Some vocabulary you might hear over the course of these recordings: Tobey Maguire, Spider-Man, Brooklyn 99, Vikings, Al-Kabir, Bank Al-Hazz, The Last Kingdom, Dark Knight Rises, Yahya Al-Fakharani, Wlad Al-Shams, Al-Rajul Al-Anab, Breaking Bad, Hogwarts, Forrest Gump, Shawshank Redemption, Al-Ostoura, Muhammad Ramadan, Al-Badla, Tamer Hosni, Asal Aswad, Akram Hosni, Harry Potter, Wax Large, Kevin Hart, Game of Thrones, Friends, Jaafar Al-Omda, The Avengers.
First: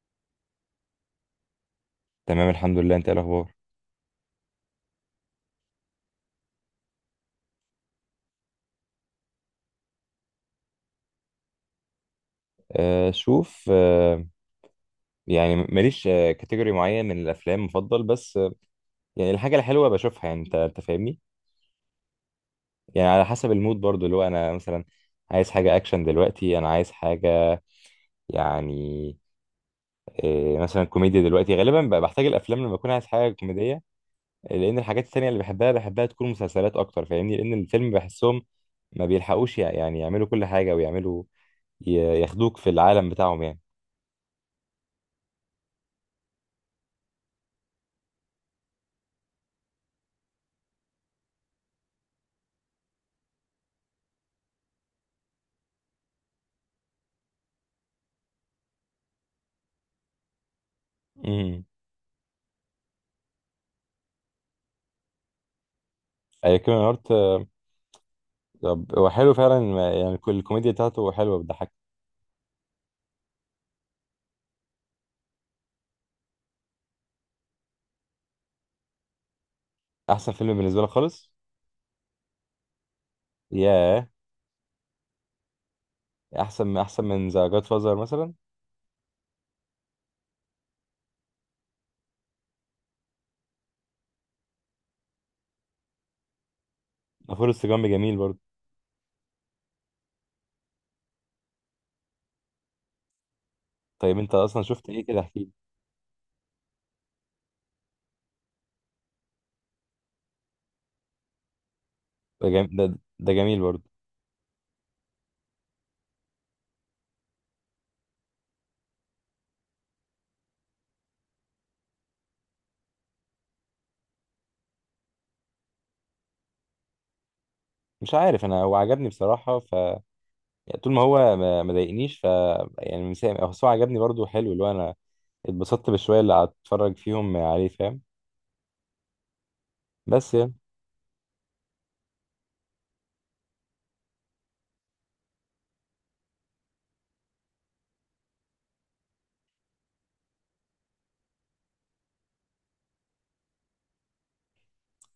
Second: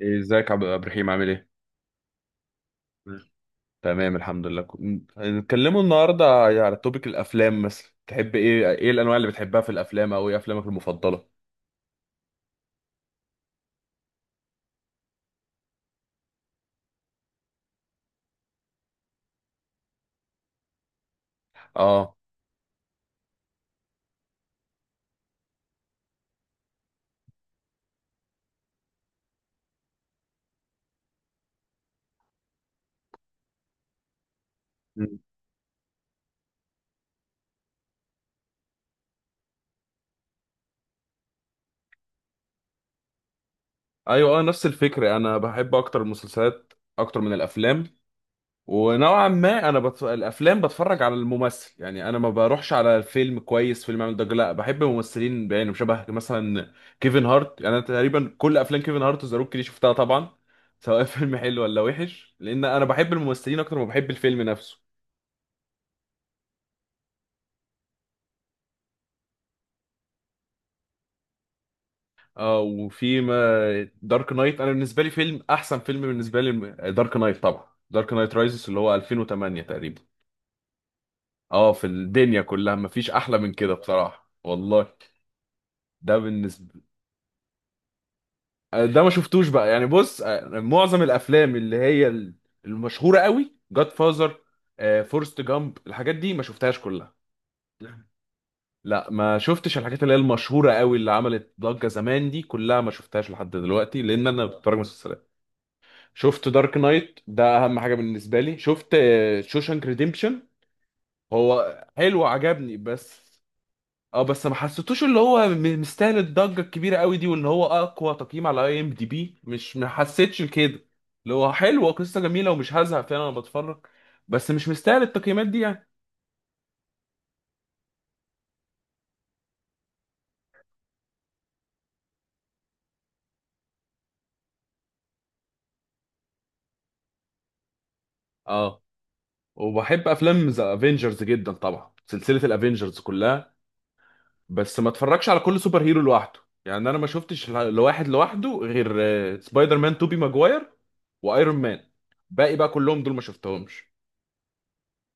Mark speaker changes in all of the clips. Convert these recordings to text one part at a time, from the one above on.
Speaker 1: إيه، ازيك عبد الرحيم عامل ايه؟
Speaker 2: تمام الحمد لله. انت ايه
Speaker 1: مم.
Speaker 2: الاخبار؟
Speaker 1: تمام الحمد لله هنتكلموا النهارده على توبيك الافلام، مثلا تحب ايه الانواع اللي بتحبها في الافلام، او ايه افلامك المفضله؟
Speaker 2: شوف يعني ماليش كاتيجوري معين من الافلام مفضل، بس يعني الحاجه الحلوه بشوفها. يعني انت فاهمني.
Speaker 1: اه.
Speaker 2: يعني على حسب المود برضو، اللي هو انا مثلا عايز حاجه اكشن دلوقتي، انا عايز حاجه، يعني مثلا كوميديا. دلوقتي غالبا بحتاج الافلام لما اكون عايز حاجه كوميديه، لان الحاجات
Speaker 1: مم.
Speaker 2: التانية اللي بحبها بحبها تكون مسلسلات اكتر. فاهمني، لان الفيلم بحسهم ما بيلحقوش يعني يعملوا كل حاجه، ويعملوا ي- ياخدوك في العالم بتاعهم يعني.
Speaker 1: ايوه، اه، نفس الفكره، انا بحب اكتر المسلسلات اكتر من الافلام. ونوعا ما انا الافلام بتفرج على الممثل، يعني انا ما بروحش على الفيلم كويس، فيلم عامل ضجه، لا بحب ممثلين، يعني شبه مثلا كيفن هارت. يعني انا تقريبا كل افلام كيفن هارت وذا روك دي شفتها طبعا، سواء فيلم حلو
Speaker 2: امم،
Speaker 1: ولا وحش، لان انا بحب الممثلين اكتر ما بحب الفيلم نفسه.
Speaker 2: اي كيميا. طب هو حلو فعلا. يعني كل الكوميديا بتاعته حلوه، بتضحك.
Speaker 1: اه. وفي ما دارك نايت انا بالنسبه لي احسن فيلم بالنسبه لي، دارك نايت طبعا، دارك نايت رايزز، اللي هو 2008 تقريبا.
Speaker 2: احسن فيلم بالنسبه لي خالص.
Speaker 1: اه، في الدنيا كلها مفيش احلى من كده
Speaker 2: ياه،
Speaker 1: بصراحه والله. ده
Speaker 2: احسن
Speaker 1: بالنسبه.
Speaker 2: من ذا جاد فازر مثلا؟
Speaker 1: ده ما شفتوش بقى، يعني بص، معظم الافلام اللي هي المشهوره قوي، جاد فازر، فورست جامب، الحاجات دي ما شفتهاش كلها.
Speaker 2: غفور السجام جميل برضه.
Speaker 1: لا، ما شفتش الحاجات اللي هي المشهوره قوي، اللي عملت ضجه زمان، دي كلها ما شفتهاش لحد دلوقتي،
Speaker 2: طيب
Speaker 1: لان
Speaker 2: انت
Speaker 1: انا
Speaker 2: اصلا
Speaker 1: بتفرج
Speaker 2: شفت ايه كده؟
Speaker 1: مسلسلات.
Speaker 2: احكي لي.
Speaker 1: شفت دارك نايت، ده اهم حاجه بالنسبه لي. شفت شوشانك ريديمبشن، هو حلو
Speaker 2: ده جم...
Speaker 1: عجبني،
Speaker 2: ده,
Speaker 1: بس
Speaker 2: ده جميل برضه.
Speaker 1: اه، بس ما حسيتوش اللي هو مستاهل الضجه الكبيره قوي دي، وان هو اقوى تقييم على IMDB. مش، ما حسيتش كده. اللي هو حلو، قصه جميله ومش هزهق، فعلا انا بتفرج، بس مش مستاهل التقييمات دي يعني.
Speaker 2: مش عارف، انا هو عجبني بصراحه. ف يعني طول ما هو ما ضايقنيش، ف يعني مسام، هو عجبني برضه حلو. اللي هو انا اتبسطت بالشويه اللي هتفرج فيهم عليه، فاهم؟
Speaker 1: اه، وبحب
Speaker 2: بس
Speaker 1: افلام
Speaker 2: يعني
Speaker 1: ذا افنجرز جدا طبعا، سلسله الافنجرز كلها. بس ما اتفرجش على كل سوبر هيرو لوحده، يعني انا ما شفتش لواحد لوحده غير سبايدر مان توبي ماجواير، وايرون مان. باقي بقى كلهم دول ما شفتهمش.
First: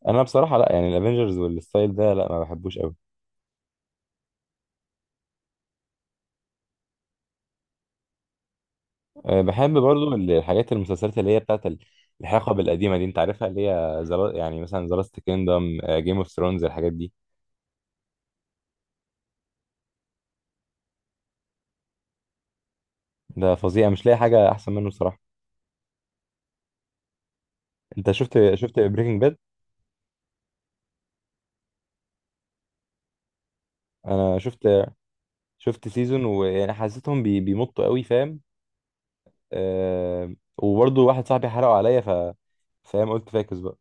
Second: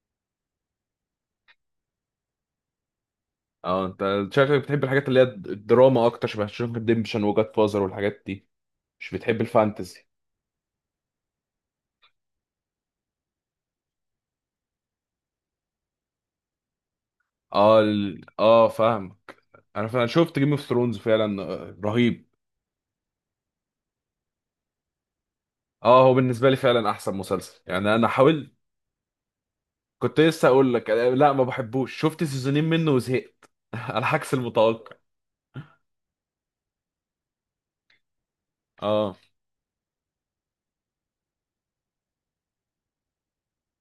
Speaker 2: انا بصراحه لا، يعني الافينجرز والستايل ده لا، ما بحبوش قوي.
Speaker 1: اه، انت شكلك بتحب الحاجات اللي هي الدراما اكتر، شبه شونك ريديمشن وجاد فازر والحاجات دي، مش بتحب
Speaker 2: أه، بحب
Speaker 1: الفانتزي.
Speaker 2: برضو الحاجات المسلسلات اللي هي بتاعت الحقب القديمة دي، انت عارفها، اللي هي زلا يعني مثلا ذا لاست كيندم، جيم اوف ثرونز، الحاجات دي.
Speaker 1: اه اه فاهمك. انا فعلا شفت جيم اوف ثرونز فعلا، رهيب.
Speaker 2: ده فظيع، مش لاقي حاجة احسن منه صراحة.
Speaker 1: اه، هو بالنسبه لي فعلا احسن مسلسل، يعني انا
Speaker 2: انت
Speaker 1: حاولت.
Speaker 2: شفت بريكنج باد؟
Speaker 1: كنت لسه اقول لك، لا ما بحبوش، شفت سيزونين منه وزهقت على عكس
Speaker 2: انا شفت،
Speaker 1: المتوقع.
Speaker 2: شفت سيزون ويعني حسيتهم بي بيمطوا قوي، فاهم؟
Speaker 1: اه.
Speaker 2: أه وبرضو واحد صاحبي حرقه عليا، ف فاهم، قلت فاكس بقى.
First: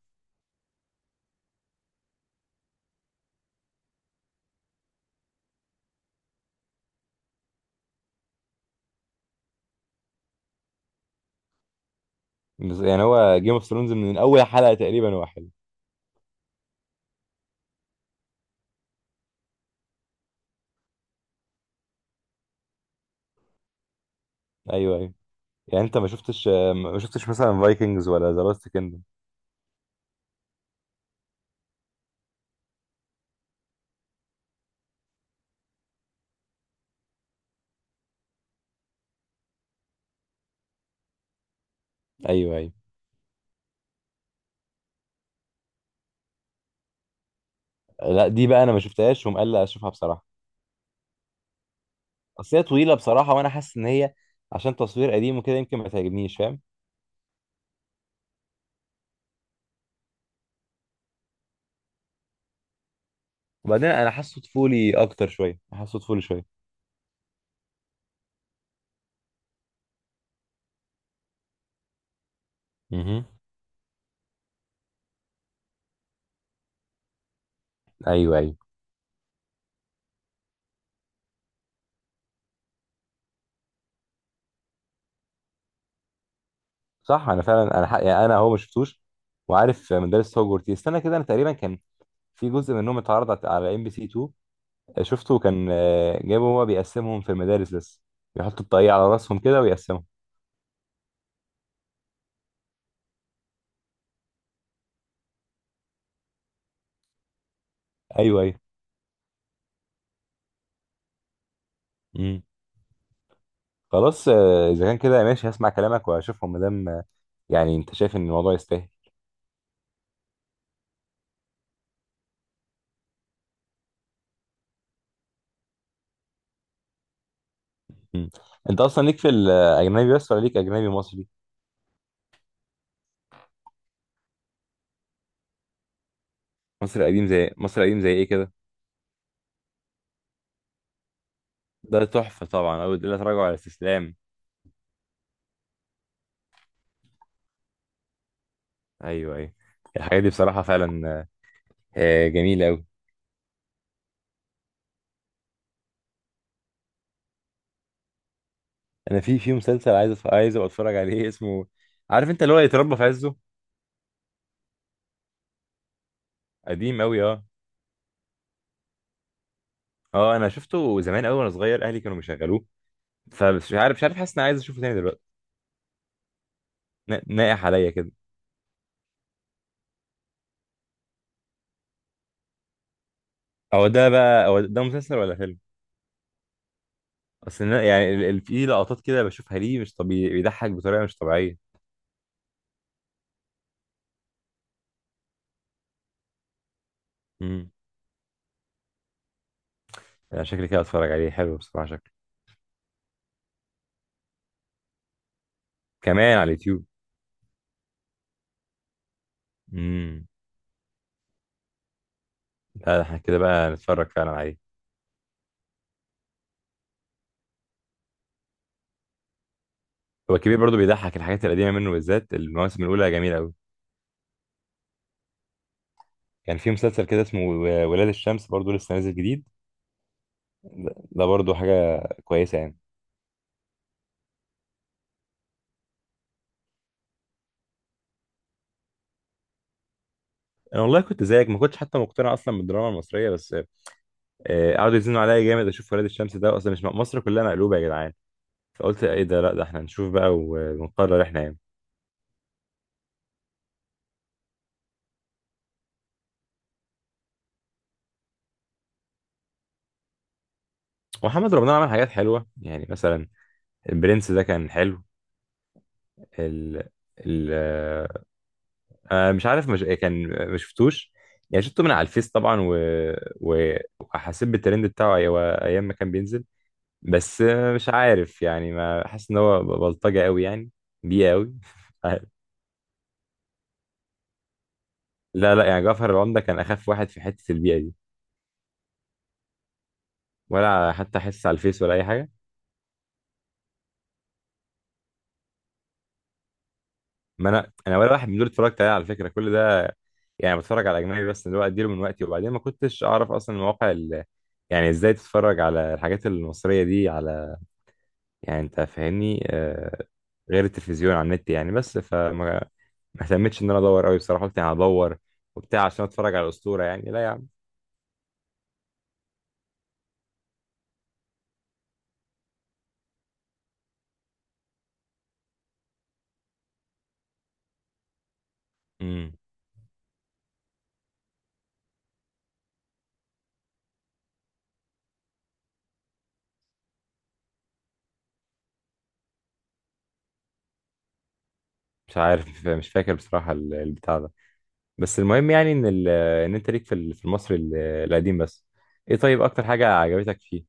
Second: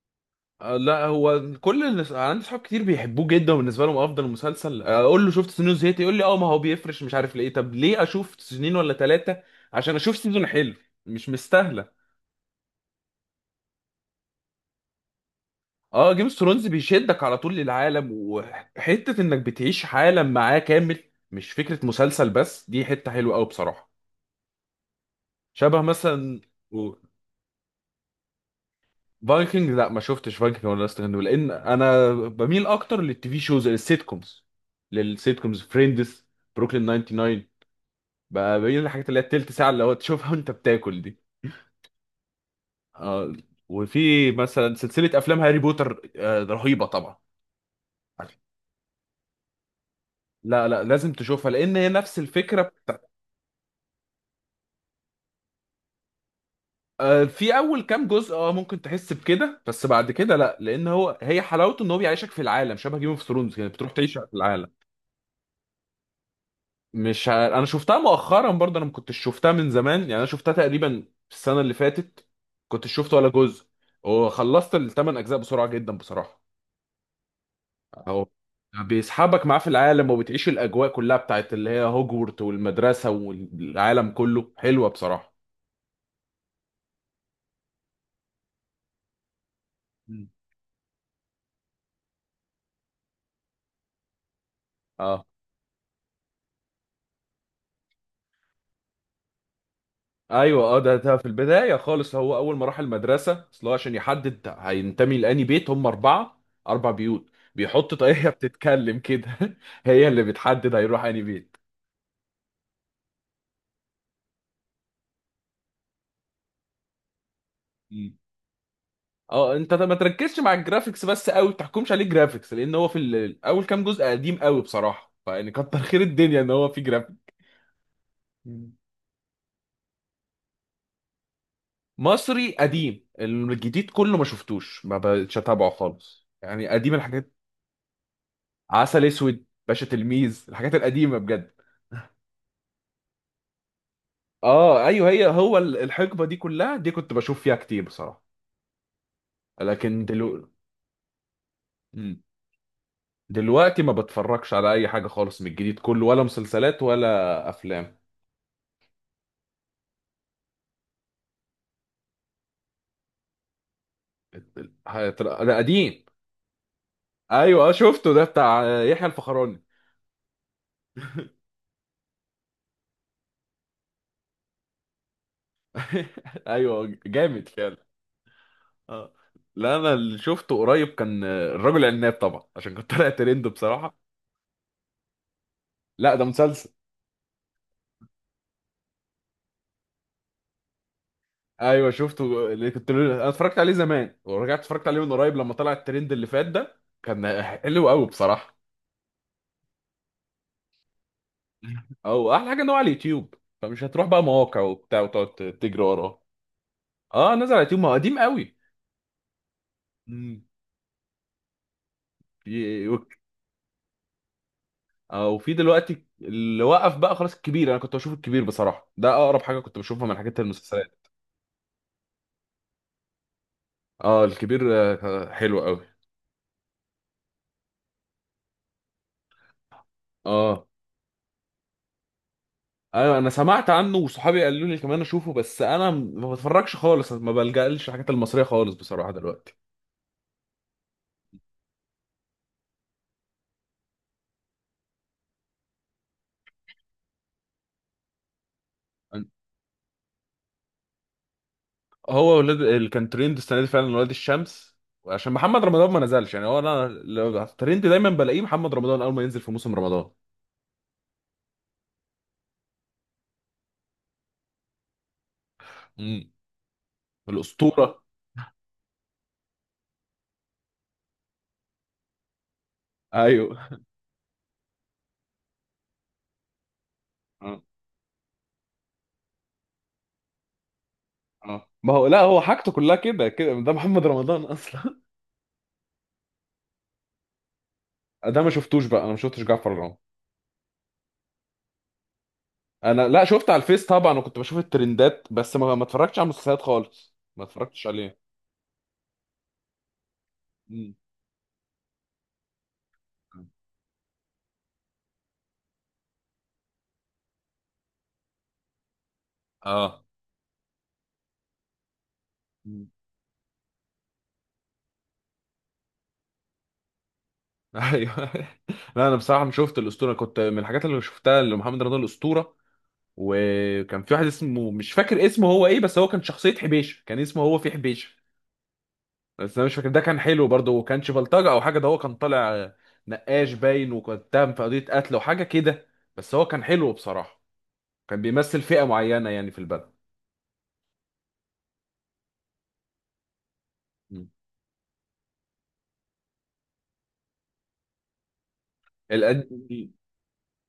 Speaker 1: لا، هو كل الناس، أنا عندي صحاب كتير بيحبوه جدا وبالنسبه لهم افضل مسلسل، اقول له شفت سنين زهقت، يقول لي اه ما هو بيفرش، مش عارف ليه. طب ليه اشوف سنين ولا ثلاثه عشان اشوف سيزون حلو؟ مش مستاهله.
Speaker 2: بس يعني هو جيم اوف ثرونز من اول حلقة تقريبا هو حلو.
Speaker 1: اه، جيم اوف ثرونز بيشدك على طول للعالم، وحته انك بتعيش عالم معاه كامل، مش فكره مسلسل بس، دي حته حلوه قوي بصراحه.
Speaker 2: ايوه، ايوه.
Speaker 1: شبه
Speaker 2: يعني انت ما
Speaker 1: مثلا.
Speaker 2: شفتش، ما شفتش مثلا فايكنجز ولا ذا لاست كيندم؟
Speaker 1: فايكنج، لا ما شفتش فايكنج ولا لاست، لان انا بميل اكتر للتي في شوز، للسيت كومز فريندز، بروكلين 99، بقى بين الحاجات اللي هي التلت ساعة اللي هو تشوفها وانت بتاكل دي.
Speaker 2: ايوه، ايوه.
Speaker 1: آه وفي مثلا سلسلة أفلام هاري بوتر، رهيبة طبعا.
Speaker 2: لا دي بقى انا ما شفتهاش، ومقلق اشوفها بصراحه.
Speaker 1: لا لا، لازم تشوفها لأن هي نفس
Speaker 2: اصل هي
Speaker 1: الفكرة.
Speaker 2: طويله بصراحه، وانا حاسس ان هي عشان تصوير قديم وكده يمكن ما تعجبنيش، فاهم؟
Speaker 1: في أول كام جزء اه ممكن تحس بكده، بس بعد كده لا، لأن هي حلاوته إن هو بيعيشك في العالم، شبه جيم اوف ثرونز كده،
Speaker 2: وبعدين
Speaker 1: بتروح
Speaker 2: انا
Speaker 1: تعيش في
Speaker 2: حاسه
Speaker 1: العالم.
Speaker 2: طفولي اكتر شويه، حاسه طفولي شويه.
Speaker 1: مش أنا شفتها مؤخرا برضه، أنا ما كنتش شفتها من زمان، يعني أنا شفتها تقريبا السنة اللي فاتت، كنتش شفت
Speaker 2: امم،
Speaker 1: ولا جزء، وخلصت الثمان أجزاء بسرعة جدا بصراحة. اهو،
Speaker 2: ايوه ايوه.
Speaker 1: بيسحبك معاه في العالم، وبتعيش الاجواء كلها بتاعت اللي هي هوجورت، والمدرسه والعالم كله، حلوه بصراحه.
Speaker 2: صح انا فعلا. يعني انا هو ما شفتوش، وعارف
Speaker 1: مم.
Speaker 2: مدرسة هوجورتس. استنى كده، انا تقريبا كان في جزء منهم اتعرض على ام بي سي 2،
Speaker 1: اه
Speaker 2: شفته. كان آه، جابوا هو بيقسمهم في المدارس، بس بيحطوا الطاقية على راسهم كده ويقسمهم.
Speaker 1: ايوه، اه، ده في البدايه خالص، هو اول ما راح المدرسه، اصل هو عشان يحدد هينتمي لاني بيت، هم اربع بيوت، بيحط طاقيه
Speaker 2: ايوه،
Speaker 1: بتتكلم كده هي اللي بتحدد هيروح انهي بيت.
Speaker 2: ايوه. خلاص آه، اذا كان كده ماشي، هسمع كلامك واشوفهم، مادام آه، يعني انت شايف
Speaker 1: مم.
Speaker 2: ان الموضوع يستاهل.
Speaker 1: اه، انت ما تركزش مع الجرافيكس بس قوي، ما تحكمش عليه جرافيكس، لان هو في اول كام جزء قديم قوي بصراحه، فيعني كتر خير الدنيا ان هو في جرافيكس.
Speaker 2: مم. انت اصلا ليك في الاجنبي بس ولا ليك اجنبي مصري؟
Speaker 1: مصري قديم، الجديد كله ما شفتوش، ما بقتش اتابعه خالص يعني، قديم
Speaker 2: مصري قديم
Speaker 1: الحاجات.
Speaker 2: زي، مصري قديم زي ايه كده؟
Speaker 1: عسل اسود، باشا تلميذ، الحاجات القديمه بجد.
Speaker 2: ده تحفه طبعا، او لا تراجع على الاستسلام.
Speaker 1: اه ايوه، الحقبه دي كلها دي كنت بشوف فيها كتير بصراحه.
Speaker 2: ايوه، ايوه.
Speaker 1: لكن
Speaker 2: الحاجات دي بصراحه فعلا
Speaker 1: مم.
Speaker 2: آه، جميله قوي.
Speaker 1: دلوقتي ما بتفرجش على اي حاجه خالص من الجديد كله، ولا مسلسلات ولا افلام.
Speaker 2: انا في في مسلسل عايز عايز ابقى اتفرج عليه اسمه، عارف انت اللي هو يتربى في عزه؟
Speaker 1: ده قديم.
Speaker 2: قديم قوي اه.
Speaker 1: ايوه، شفته، ده بتاع يحيى الفخراني.
Speaker 2: اه انا شفته زمان قوي وانا صغير، اهلي كانوا بيشغلوه. فمش عارف، مش عارف، حاسس اني عايز اشوفه تاني دلوقتي.
Speaker 1: ايوه جامد
Speaker 2: ناقح
Speaker 1: فعلا.
Speaker 2: عليا كده.
Speaker 1: اه. لا انا اللي شفته قريب كان، الرجل العناب طبعا، عشان كنت طالع ترند
Speaker 2: هو
Speaker 1: بصراحه.
Speaker 2: ده بقى، هو ده مسلسل ولا فيلم؟
Speaker 1: لا ده مسلسل.
Speaker 2: يعني في لقطات كده بشوفها، ليه مش طبيعي؟ بيضحك بطريقه مش طبيعيه.
Speaker 1: ايوه شفته، اللي كنت انا اتفرجت عليه زمان ورجعت اتفرجت عليه من قريب لما طلع الترند اللي فات ده، كان
Speaker 2: امم،
Speaker 1: حلو قوي بصراحه.
Speaker 2: يعني شكلي كده اتفرج عليه، حلو بصراحه شكله.
Speaker 1: او احلى حاجه ان هو على اليوتيوب، فمش هتروح بقى مواقع وبتاع وتقعد تجري وراه.
Speaker 2: كمان على اليوتيوب؟
Speaker 1: اه، نزل على اليوتيوب، ما هو قديم قوي.
Speaker 2: امم.
Speaker 1: مم. في
Speaker 2: لا ده احنا كده بقى نتفرج فعلا عليه.
Speaker 1: اه وفي دلوقتي اللي وقف بقى خلاص الكبير، انا كنت بشوف الكبير بصراحه، ده اقرب حاجه كنت بشوفها من
Speaker 2: هو
Speaker 1: حاجات
Speaker 2: الكبير برضو
Speaker 1: المسلسلات.
Speaker 2: بيضحك، الحاجات القديمه منه بالذات المواسم الاولى جميله قوي.
Speaker 1: اه، الكبير حلو قوي.
Speaker 2: كان في مسلسل كده اسمه ولاد الشمس، برضو لسه نازل جديد.
Speaker 1: اه
Speaker 2: ده ده برضو حاجه كويسه يعني.
Speaker 1: ايوه، انا سمعت عنه، وصحابي قالوا لي كمان اشوفه، بس انا ما بتفرجش خالص، ما بلجألش الحاجات المصريه خالص بصراحه دلوقتي.
Speaker 2: انا والله كنت زيك، ما كنتش حتى مقتنع اصلا بالدراما المصريه، بس آه، قعدوا يزنوا عليا جامد اشوف ولاد الشمس، ده اصلا مش مصر كلها مقلوبه يا جدعان. فقلت ايه ده؟ لا ده احنا نشوف بقى ونقرر احنا يعني.
Speaker 1: هو ولاد اللي كان ترند السنه دي فعلا، ولاد الشمس، عشان محمد رمضان ما نزلش، يعني هو انا لو ترند دايما بلاقيه محمد رمضان اول ما ينزل في موسم رمضان.
Speaker 2: ومحمد رمضان عمل حاجات حلوه، يعني مثلا البرنس ده كان حلو.
Speaker 1: امم
Speaker 2: ال ال
Speaker 1: الاسطوره.
Speaker 2: آه مش عارف، مش كان ما شفتوش. يعني شفته من على الفيس طبعا و...
Speaker 1: ايوه.
Speaker 2: وحسيت بالترند بتاعه. ايام ما كان بينزل، بس
Speaker 1: اه.
Speaker 2: آه، مش عارف يعني، ما حاسس ان هو بلطجه قوي يعني، بيئه قوي
Speaker 1: اه، ما
Speaker 2: مش
Speaker 1: هو لا،
Speaker 2: عارف.
Speaker 1: هو حاجته كلها كده كده، ده محمد رمضان اصلا.
Speaker 2: لا لا يعني جعفر العمدة كان اخف واحد في حته البيئه دي.
Speaker 1: ده ما شفتوش بقى، انا ما شفتش جعفر العمدة.
Speaker 2: ولا حتى حس على الفيس ولا اي حاجه.
Speaker 1: انا لا، شفت على الفيس طبعا وكنت بشوف الترندات، بس ما اتفرجتش على المسلسلات خالص، ما
Speaker 2: ما انا
Speaker 1: اتفرجتش
Speaker 2: انا ولا
Speaker 1: عليه.
Speaker 2: واحد من دول اتفرجت عليه على فكره كل ده. يعني بتفرج
Speaker 1: مم.
Speaker 2: على اجنبي بس، اللي هو اديله من وقتي. وبعدين ما كنتش اعرف اصلا المواقع ال... يعني ازاي تتفرج على الحاجات المصريه دي على، يعني انت فاهمني
Speaker 1: اه.
Speaker 2: آه... غير التلفزيون على النت يعني، بس فما
Speaker 1: مم.
Speaker 2: ما اهتمتش ان انا ادور قوي بصراحه. قلت يعني هدور وبتاع عشان اتفرج على الاسطوره؟ يعني لا يا عم.
Speaker 1: ايوه. لا انا بصراحه مش شفت الاسطوره، كنت من الحاجات اللي شفتها لمحمد رمضان الاسطوره. وكان في واحد اسمه، مش فاكر اسمه هو ايه، بس هو كان شخصيه حبيشه، كان اسمه هو في حبيشه،
Speaker 2: امم،
Speaker 1: بس انا مش فاكر. ده كان حلو برضه، وكانش بلطجه او حاجه، ده هو كان طالع نقاش باين، وكان اتهم في قضيه قتل وحاجه كده، بس هو كان حلو بصراحه، كان بيمثل فئه معينه يعني في البلد.
Speaker 2: مش عارف، مش فاكر بصراحه البتاع
Speaker 1: مم.
Speaker 2: ده. بس المهم يعني ان ال... ان انت ليك في ال، في المصري القديم بس. ايه طيب
Speaker 1: القد...
Speaker 2: اكتر حاجه عجبتك فيه؟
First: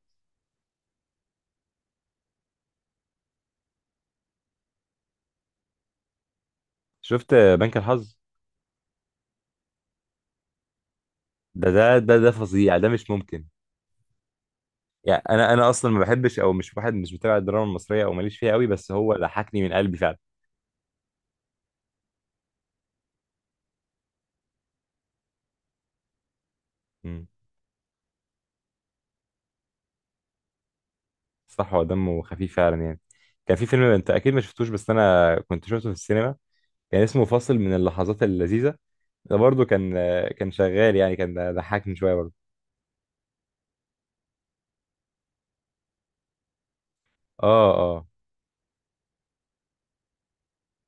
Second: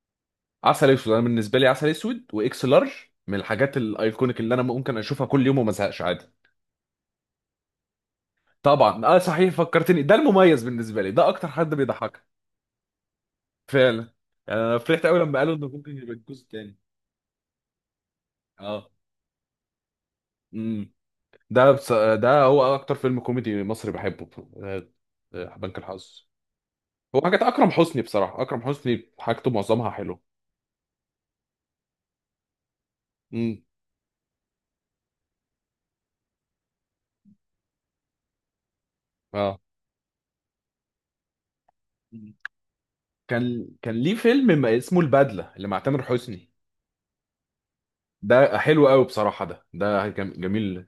Speaker 1: عسل اسود، انا بالنسبه لي عسل اسود واكس لارج من الحاجات الايكونيك اللي انا ممكن اشوفها كل يوم وما ازهقش عادي.
Speaker 2: شفت بنك الحظ؟
Speaker 1: طبعا، اه صحيح فكرتني، ده المميز بالنسبه لي، ده اكتر
Speaker 2: ده
Speaker 1: حد
Speaker 2: ده ده
Speaker 1: بيضحك.
Speaker 2: ده فظيع، ده مش ممكن.
Speaker 1: فعلا. يعني انا فرحت قوي
Speaker 2: يعني
Speaker 1: لما
Speaker 2: انا
Speaker 1: قالوا انه
Speaker 2: انا اصلا
Speaker 1: ممكن
Speaker 2: ما
Speaker 1: يبقى
Speaker 2: بحبش
Speaker 1: الجزء
Speaker 2: او
Speaker 1: الثاني.
Speaker 2: مش واحد، مش متابع الدراما المصريه او ماليش فيها قوي،
Speaker 1: اه.
Speaker 2: بس هو ضحكني من قلبي فعلا.
Speaker 1: امم ده هو اكتر فيلم كوميدي مصري بحبه، آه، بنك الحظ. هو
Speaker 2: مم.
Speaker 1: حاجات اكرم حسني بصراحه، اكرم حسني حاجته معظمها حلوه.
Speaker 2: صح هو دمه خفيف فعلا يعني.
Speaker 1: امم
Speaker 2: كان في فيلم انت اكيد ما شفتوش، بس انا كنت شفته في السينما، كان اسمه فاصل من اللحظات اللذيذه. ده
Speaker 1: اه،
Speaker 2: برضو كان، كان شغال يعني، كان ضحكني شويه برضو.
Speaker 1: كان ليه فيلم ما اسمه البدله، اللي مع تامر حسني،
Speaker 2: اه اه.
Speaker 1: ده حلو قوي بصراحة، ده جميل،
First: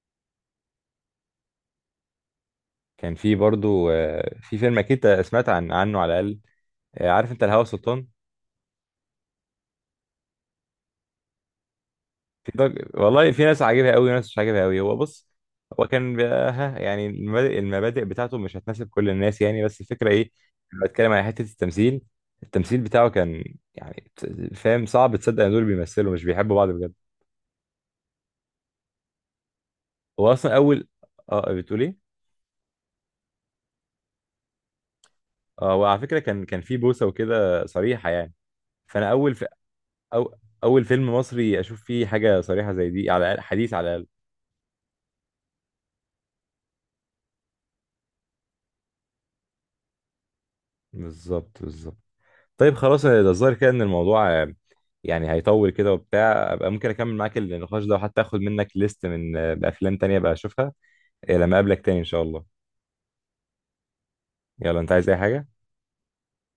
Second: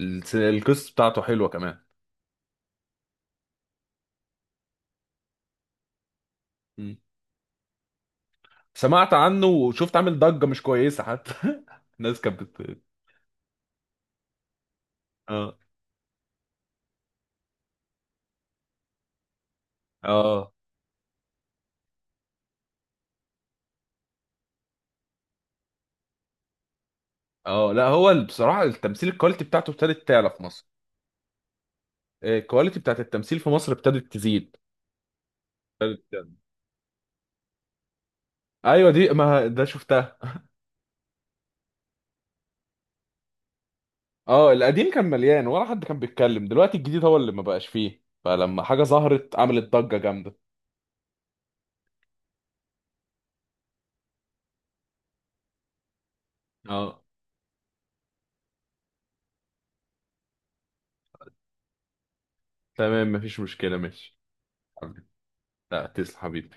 Speaker 1: القصة بتاعته حلوة كمان.
Speaker 2: كان في برضو آه، في فيلم اكيد سمعت عنه على الاقل،
Speaker 1: مم.
Speaker 2: آه، عارف انت الهوى سلطان؟
Speaker 1: سمعت عنه، وشفت عامل ضجة مش كويسة حتى الناس كانت
Speaker 2: في ضج... والله في ناس عاجبها قوي وناس مش عاجبها قوي. هو بص،
Speaker 1: اه.
Speaker 2: هو كان بي- ها يعني المبادئ بتاعته مش هتناسب كل الناس يعني. بس الفكرة ايه؟
Speaker 1: اه
Speaker 2: لما بتكلم على حتة التمثيل، التمثيل بتاعه كان يعني، فاهم؟ صعب تصدق ان دول بيمثلوا مش بيحبوا بعض بجد.
Speaker 1: اه، لا هو بصراحة التمثيل، الكواليتي بتاعته ابتدت تعلى
Speaker 2: هو
Speaker 1: في
Speaker 2: اصلا
Speaker 1: مصر،
Speaker 2: اول، اه بتقول ايه؟
Speaker 1: الكواليتي بتاعت التمثيل في مصر ابتدت تزيد،
Speaker 2: اه وعلى
Speaker 1: ابتدت
Speaker 2: فكرة
Speaker 1: تعلى.
Speaker 2: كان، كان في بوسة وكده صريحة يعني.
Speaker 1: ايوه دي
Speaker 2: فانا اول
Speaker 1: ما
Speaker 2: في...
Speaker 1: ده شفتها.
Speaker 2: أو... اول فيلم مصري اشوف فيه حاجة صريحة زي دي، على حديث على الاقل.
Speaker 1: اه، القديم كان مليان، ولا حد كان بيتكلم، دلوقتي الجديد هو اللي ما بقاش فيه، فلما حاجة ظهرت عملت ضجة جامدة.
Speaker 2: بالظبط، بالظبط. طيب خلاص، ده الظاهر كده ان الموضوع آه، يعني هيطول كده. وبتاع ابقى ممكن
Speaker 1: اه،
Speaker 2: اكمل معاك النقاش ده، وحتى اخد منك ليست من آه، بافلام تانية بقى اشوفها آه، لما اقابلك تاني ان شاء الله.
Speaker 1: تمام مفيش مشكلة، ماشي
Speaker 2: يلا، انت
Speaker 1: حبيبي.
Speaker 2: عايز اي حاجة؟
Speaker 1: لا تسلم حبيبي.